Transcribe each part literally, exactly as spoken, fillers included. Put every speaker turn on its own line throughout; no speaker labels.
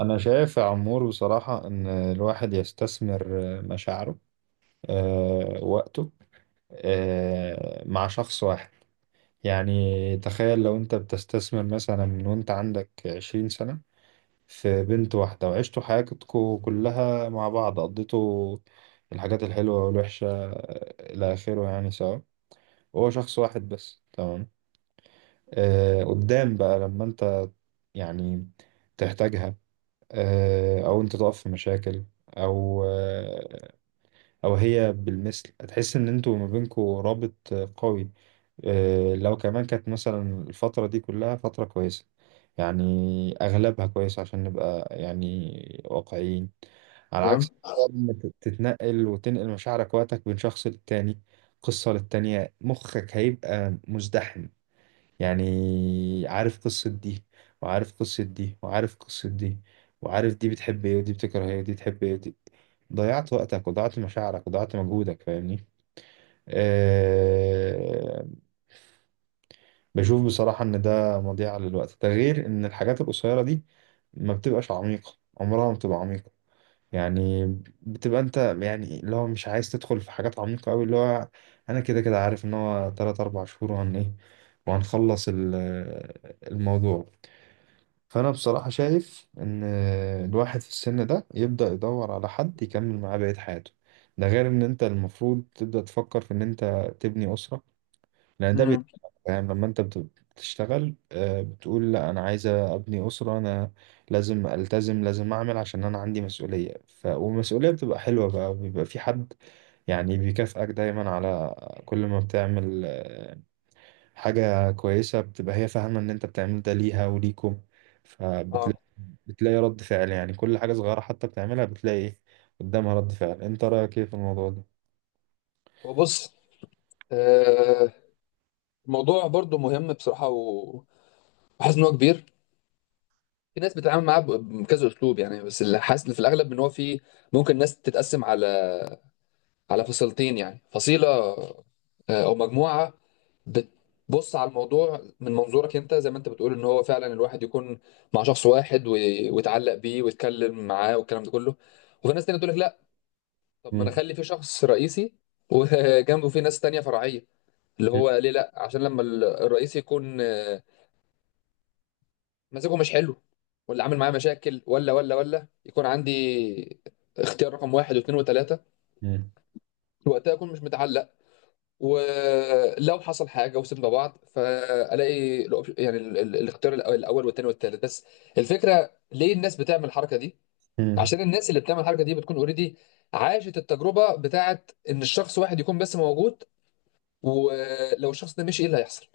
أنا شايف يا عمور بصراحة إن الواحد يستثمر مشاعره، آه، وقته، آه، مع شخص واحد. يعني تخيل لو أنت بتستثمر مثلا من وأنت عندك عشرين سنة في بنت واحدة، وعشتوا حياتكم كلها مع بعض، قضيتوا الحاجات الحلوة والوحشة آه، إلى آخره يعني سوا، هو شخص واحد بس. تمام، آه، قدام بقى لما أنت يعني تحتاجها، آه، او انت تقف في مشاكل، او آه، او هي بالمثل، هتحس ان انتوا ما بينكوا رابط آه، قوي. آه، لو كمان كانت مثلا الفترة دي كلها فترة كويسة، يعني اغلبها كويس عشان نبقى يعني واقعيين. على
تمام.
عكس لما تت- تتنقل وتنقل مشاعرك وقتك بين شخص للتاني، قصة للتانية، مخك هيبقى مزدحم. يعني عارف قصة دي وعارف قصة دي وعارف قصة دي، وعارف دي بتحب ايه ودي بتكره ايه ودي بتحب ايه ودي، ضيعت وقتك وضيعت مشاعرك وضيعت مجهودك. فاهمني؟ أه. بشوف بصراحة ان ده مضيعة للوقت. ده غير ان الحاجات القصيرة دي ما بتبقاش عميقة، عمرها ما بتبقى عميقة. يعني بتبقى انت يعني اللي هو مش عايز تدخل في حاجات عميقة قوي، اللي هو انا كده كده عارف ان هو ثلاثة أربعة شهور وهن ايه وهنخلص ال- الموضوع. فأنا بصراحة شايف إن الواحد في السن ده يبدأ يدور على حد يكمل معاه بقية حياته. ده غير إن أنت المفروض تبدأ تفكر في إن أنت تبني أسرة، لأن ده بي-.
امم
فاهم لما أنت بت- بتشتغل آه، بتقول لا أنا عايزة أبني أسرة، أنا لازم ألتزم، لازم أعمل عشان أنا عندي مسؤولية ف... والمسؤولية بتبقى حلوة بقى، وبيبقى في حد يعني بيكافئك دايما على كل ما بتعمل آه، حاجة كويسة، بتبقى هي فاهمة إن أنت بتعمل ده ليها وليكم. فبتلاقي
اه
بتلاقي رد فعل، يعني كل حاجة صغيرة حتى بتعملها بتلاقي إيه قدامها، رد فعل. أنت رأيك إيه في الموضوع ده؟
وبص. آه الموضوع برضو مهم بصراحه، و- وحاسس ان هو كبير. في ناس بتتعامل معاه ب- بكذا اسلوب، يعني. بس اللي حاسس في الاغلب ان هو في، ممكن ناس تتقسم على على فصيلتين، يعني فصيله آه، او مجموعه بتبص على الموضوع من منظورك انت، زي ما انت بتقول ان هو فعلا الواحد يكون مع شخص واحد، وي- ويتعلق بيه ويتكلم معاه والكلام ده كله. وفي ناس تانية تقول لك لا. طب ما انا
مم.
اخلي في شخص رئيسي، وجنبه في ناس تانية فرعيه، اللي
مم.
هو ليه؟ لا، عشان لما ال- الرئيس يكون آه، مزاجه مش حلو، ولا عامل معاه مشاكل، ولا ولا ولا يكون عندي اختيار رقم واحد واثنين وثلاثة،
مم.
وقتها اكون مش متعلق. ولو حصل حاجة وسيبنا بعض، فالاقي الأوب- يعني ال- ال- الاختيار الأو- الاول والثاني والثالث بس. الفكرة ليه الناس بتعمل الحركة دي؟
مم.
عشان الناس اللي بتعمل الحركة دي بتكون اوريدي عاشت التجربة بتاعت ان الشخص واحد يكون بس موجود، ولو الشخص ده مشي ايه اللي هيحصل؟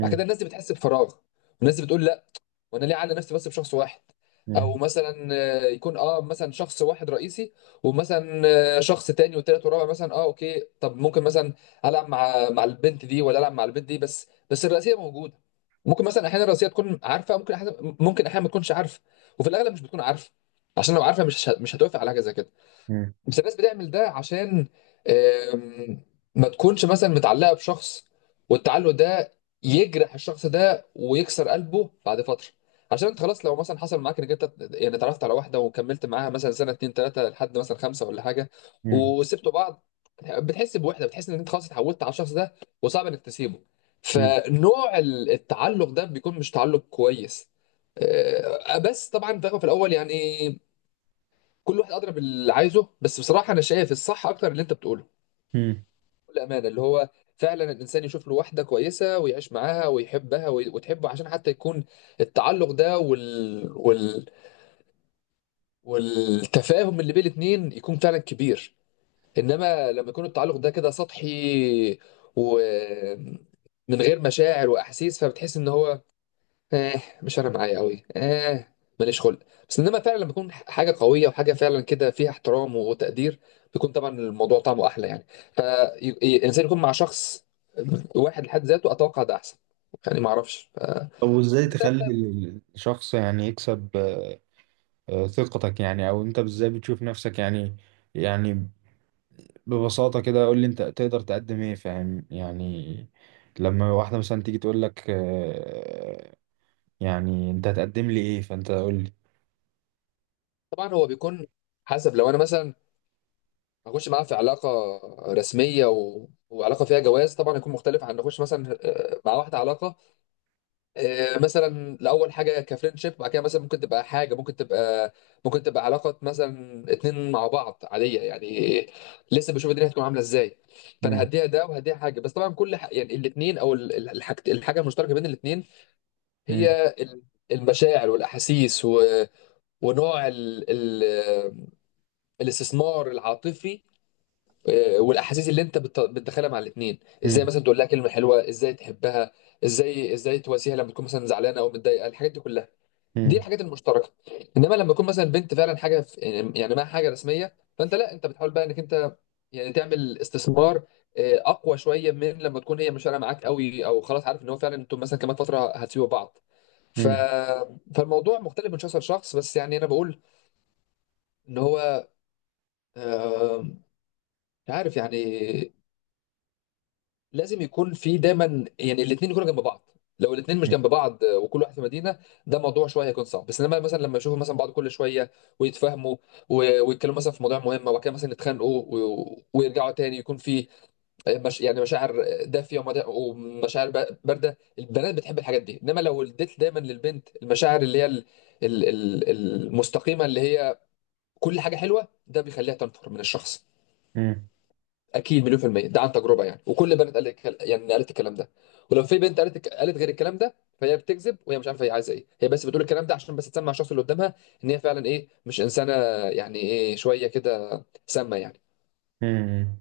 بعد كده الناس دي بتحس بفراغ، والناس دي بتقول: وانا ليه اعلي نفسي بس بشخص واحد؟ او
مم.
مثلا آه، يكون اه مثلا شخص واحد رئيسي، ومثلا آه، شخص تاني وتالت ورابع مثلا. اه اوكي، طب ممكن مثلا العب مع مع البنت دي ولا العب مع البنت دي، بس بس الرئيسيه موجوده. ممكن مثلا احيانا الرئيسيه تكون عارفه، ممكن احيانا، ممكن احيانا ما تكونش عارفه. وفي الاغلب مش بتكون عارفه، عشان لو عارفه مش مش هتوافق على حاجه زي كده. بس الناس بتعمل ده عشان آم، ما تكونش مثلا متعلقة بشخص، والتعلق ده يجرح الشخص ده ويكسر قلبه بعد فترة. عشان انت خلاص، لو مثلا حصل معاك انك انت يعني اتعرفت على واحدة وكملت معاها مثلا سنة، اتنين، تلاتة، لحد مثلا خمسة ولا حاجة،
مم.
وسبتوا بعض، بتحس بوحدة، بتحس ان انت خلاص اتعودت على الشخص ده، وصعب انك تسيبه.
مم.
فنوع التعلق ده بيكون مش تعلق كويس. آه، بس طبعا في في الاول، يعني كل واحد ادرى باللي عايزه، بس بصراحه انا شايف الصح اكتر اللي انت بتقوله،
مم.
بكل امانه، اللي هو فعلا الانسان يشوف له واحده كويسه ويعيش معاها ويحبها وي- وتحبه، عشان حتى يكون التعلق ده وال... وال... والتفاهم اللي بين الاتنين يكون فعلا كبير. انما لما يكون التعلق ده كده سطحي ومن غير مشاعر واحاسيس، فبتحس ان هو اه مش انا معايا قوي. اه ماليش خلق. بس انما فعلا لما بيكون حاجه قويه وحاجه فعلا كده فيها احترام وتقدير، بيكون طبعا الموضوع طعمه احلى يعني. فالانسان يكون مع شخص واحد لحد ذاته، اتوقع ده احسن، يعني ما اعرفش.
طب وإزاي تخلي
فده
ال- الشخص يعني يكسب آه، آه، ثقتك؟ يعني أو أنت إزاي بتشوف نفسك يعني، يعني ببساطة كده قول لي أنت تقدر تقدم إيه؟ فاهم يعني لما واحدة مثلا تيجي تقول لك آه، يعني أنت هتقدم لي إيه، فأنت قول لي.
طبعا هو بيكون حسب. لو انا مثلا هخش معاه في علاقه رسميه و... وعلاقه فيها جواز، طبعا يكون مختلف عن نخش مثلا آه، مع واحده علاقه، آه، مثلا لاول حاجه كفريندشيب، بعد كده مثلا ممكن تبقى حاجه، ممكن تبقى، ممكن تبقى علاقه مثلا اتنين مع بعض عاديه يعني. لسه بشوف الدنيا هتكون عامله ازاي. فانا
مم.
هديها ده وهديها حاجه، بس طبعا كل ح... يعني الاتنين، او ال- ال- الحاج... الحاجه المشتركه بين الاتنين،
مم.
هي ال- المشاعر والاحاسيس و... ونوع ال... ال... الاستثمار العاطفي آه، والاحاسيس اللي انت بت... بتدخلها مع الاتنين. ازاي مثلا تقول لها كلمه حلوه، ازاي تحبها، ازاي ازاي تواسيها لما تكون مثلا زعلانه او متضايقه، الحاجات دي كلها دي
مم.
الحاجات المشتركه. انما لما يكون مثلا بنت فعلا حاجه في، يعني معاها حاجه رسميه، فانت لا، انت بتحاول بقى انك انت يعني تعمل استثمار آه، اقوى شويه من لما تكون هي مش فارقه معاك قوي، او خلاص عارف ان هو فعلا انتم مثلا كمان فتره هتسيبوا بعض. ف...
مم.
فالموضوع مختلف من شخص لشخص، بس يعني انا بقول ان هو آه، مش عارف، يعني لازم يكون في دايما، يعني الاثنين يكونوا جنب بعض. لو الاثنين مش جنب بعض آه، وكل واحد في مدينه، ده موضوع شويه هيكون صعب. بس انما مثلا لما يشوفوا مثلا بعض كل شويه ويتفاهموا و- ويتكلموا مثلا في مواضيع مهمه، وبعد كده مثلا يتخانقوا و- ويرجعوا تاني، يكون في آه، مش يعني مشاعر دافيه ومدا- ومشاعر ب- بارده. البنات بتحب الحاجات دي، انما لو اديت دايما للبنت المشاعر اللي هي ال- ال- ال- المستقيمه، اللي هي كل حاجه حلوه، ده بيخليها تنفر من الشخص،
مم.
اكيد، مليون في المية، ده عن تجربة يعني. وكل البنات قالت الكل- يعني قالت الكلام ده. ولو في بنت قالت قالت غير الكلام ده، فهي بتكذب وهي مش عارفة هي عايزة ايه، هي بس بتقول الكلام ده عشان بس تسمع الشخص اللي قدامها ان هي فعلا ايه، مش انسانة يعني، ايه، شوية كده سامة يعني.
مم.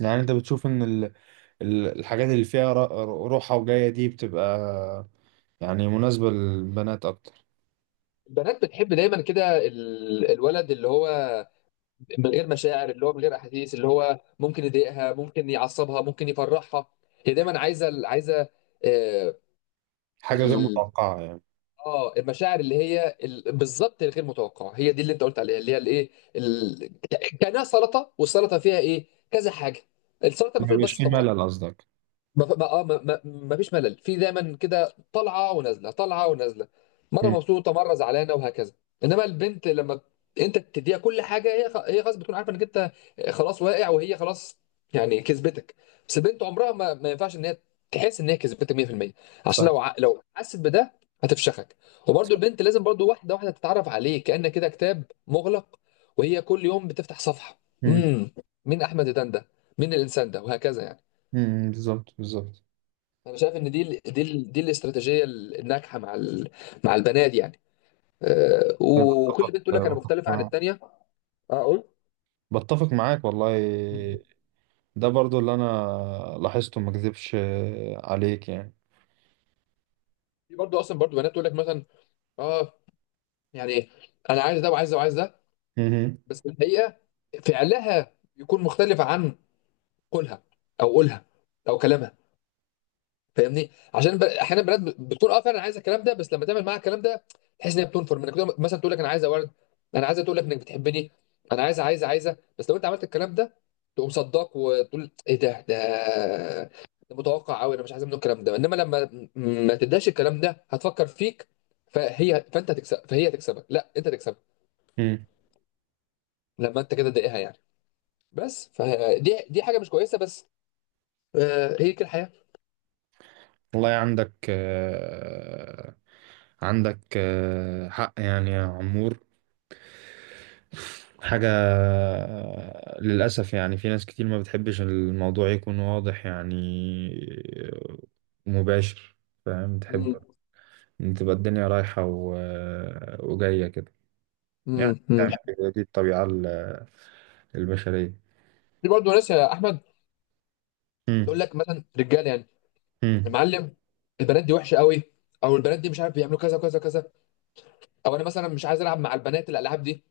يعني انت بتشوف ان ال- ال- الحاجات اللي فيها ر- روحة وجاية دي بتبقى يعني مناسبة للبنات اكتر؟
البنات بتحب دايما كده ال- الولد اللي هو من غير مشاعر، اللي هو من غير احاسيس، اللي هو ممكن يضايقها، ممكن يعصبها، ممكن يفرحها. هي دايما عايزة عايزة. آه،
حاجة غير متوقعة يعني.
اه المشاعر اللي هي ال- بالظبط الغير متوقعه، هي دي اللي انت قلت عليها، اللي هي الايه، ال... كانها سلطه، والسلطه فيها ايه؟ كذا حاجه، السلطه
ما
ما فيهاش
بيبقاش
بس
فيه
طماطم.
ملل قصدك؟
ما ما اه ما ما ما فيش ملل، في دايما كده طالعه ونازله، طالعه ونازله، مره
مم.
مبسوطه مره زعلانه، وهكذا. انما البنت لما انت تديها كل حاجه، هي خ- هي خلاص بتكون عارفه انك انت خلاص واقع، وهي خلاص يعني كسبتك. بس البنت عمرها ما, ما ينفعش ان هي تحس ان هي كسبتك مية في المية، عشان
صح.
لو ع- لو حست بده هتفشخك. وبرده البنت لازم برده واحده واحده تتعرف عليه، كأن كده كتاب مغلق وهي كل يوم بتفتح صفحه.
مم.
امم مين احمد دندن ده؟ مين الانسان ده؟ وهكذا يعني.
مم. بالظبط بالظبط.
انا شايف ان دي ال دي ال دي الاستراتيجيه الناجحه مع ال مع البنات يعني آه، وكل
بتفق
بنت تقول لك انا مختلفه عن
مع-
التانيه. اه، قول.
بتفق معاك والله، ده برضو اللي انا لاحظته، ما اكذبش عليك يعني.
في برضه اصلا برضه بنات تقول لك مثلا اه يعني انا عايز ده وعايز ده وعايز ده،
مم.
بس في الحقيقه فعلها يكون مختلف عن قولها، او قولها، او كلامها. فاهمني؟ عشان ب... احيانا بنات ب- بتكون اه فعلا عايزه الكلام ده، بس لما تعمل معاها الكلام ده تحس ان هي بتنفر منك. تقول- مثلا تقول لك انا عايزه ورد، انا عايزه تقول لك انك بتحبني، انا عايزه عايزه عايزه، بس لو انت عملت الكلام ده تقوم صداك وتقول: ايه ده ده ده متوقع قوي، انا مش عايز منه الكلام ده. انما لما م- ما تداش الكلام ده هتفكر فيك. فهي، فانت هتكسب، فهي تكسبك، لا انت تكسبك،
مم.
لما انت كده تضايقها يعني. بس فدي دي حاجه مش كويسه، بس آه، هي كده الحياه.
والله عندك آه، عندك آه، حق يعني يا عمور. حاجة، للأسف يعني في ناس كتير ما بتحبش الموضوع يكون واضح يعني، مباشر. فاهم؟ تحب
امم
إن تبقى الدنيا رايحة و... وجاية كده، يعني
امم
تعمل كده، دي الطبيعة ال- البشرية.
في برضه ناس، يا احمد، تقول
مم.
لك مثلا رجاله، يعني يا
مم.
معلم، البنات دي وحشه قوي، او البنات دي مش عارف بيعملوا كذا وكذا وكذا، او انا مثلا مش عايز العب مع البنات الالعاب دي.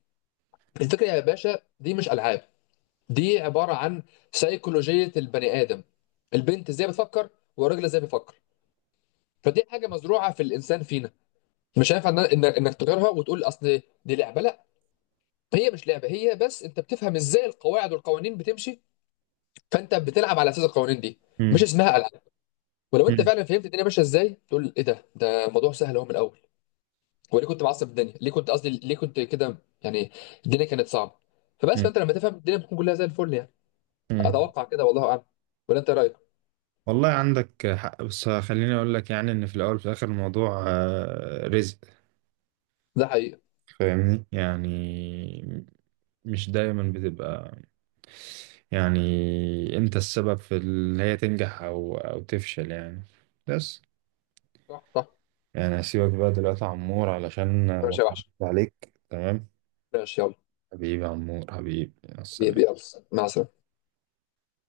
الفكره يا باشا، دي مش العاب، دي عباره عن سيكولوجيه البني ادم، البنت ازاي بتفكر والراجل ازاي بيفكر. فدي حاجه مزروعه في الانسان فينا، مش هينفع إن- إن- انك تغيرها وتقول اصل دي لعبه. لا، هي مش لعبه، هي بس انت بتفهم ازاي القواعد والقوانين بتمشي، فانت بتلعب على اساس القوانين دي، مش
مم.
اسمها العاب. ولو انت
مم.
فعلا فهمت الدنيا ماشيه ازاي، تقول ايه ده ده الموضوع سهل اهو من الاول. وليه كنت معصب الدنيا، ليه كنت، قصدي ليه كنت كده يعني؟ الدنيا كانت صعبه. فبس،
مم.
فانت لما تفهم الدنيا بتكون كلها زي الفل يعني.
مم.
اتوقع كده، والله اعلم. ولا انت إيه رايك؟
والله عندك حق، بس خليني أقول لك يعني إن في الأول وفي الآخر الموضوع آه، رزق.
ده حقيقه.
فاهمني يعني، مش دايما بتبقى يعني انت السبب في اللي هي تنجح او او تفشل يعني. بس
صح، صح.
يعني هسيبك بقى دلوقتي يا عمور علشان ما
ماشي يا
اطولش
وحش،
عليك. تمام،
ماشي يلا.
حبيبي يا عمور، حبيبي، مع
بيبي
السلامة.
يلا، مع السلامه.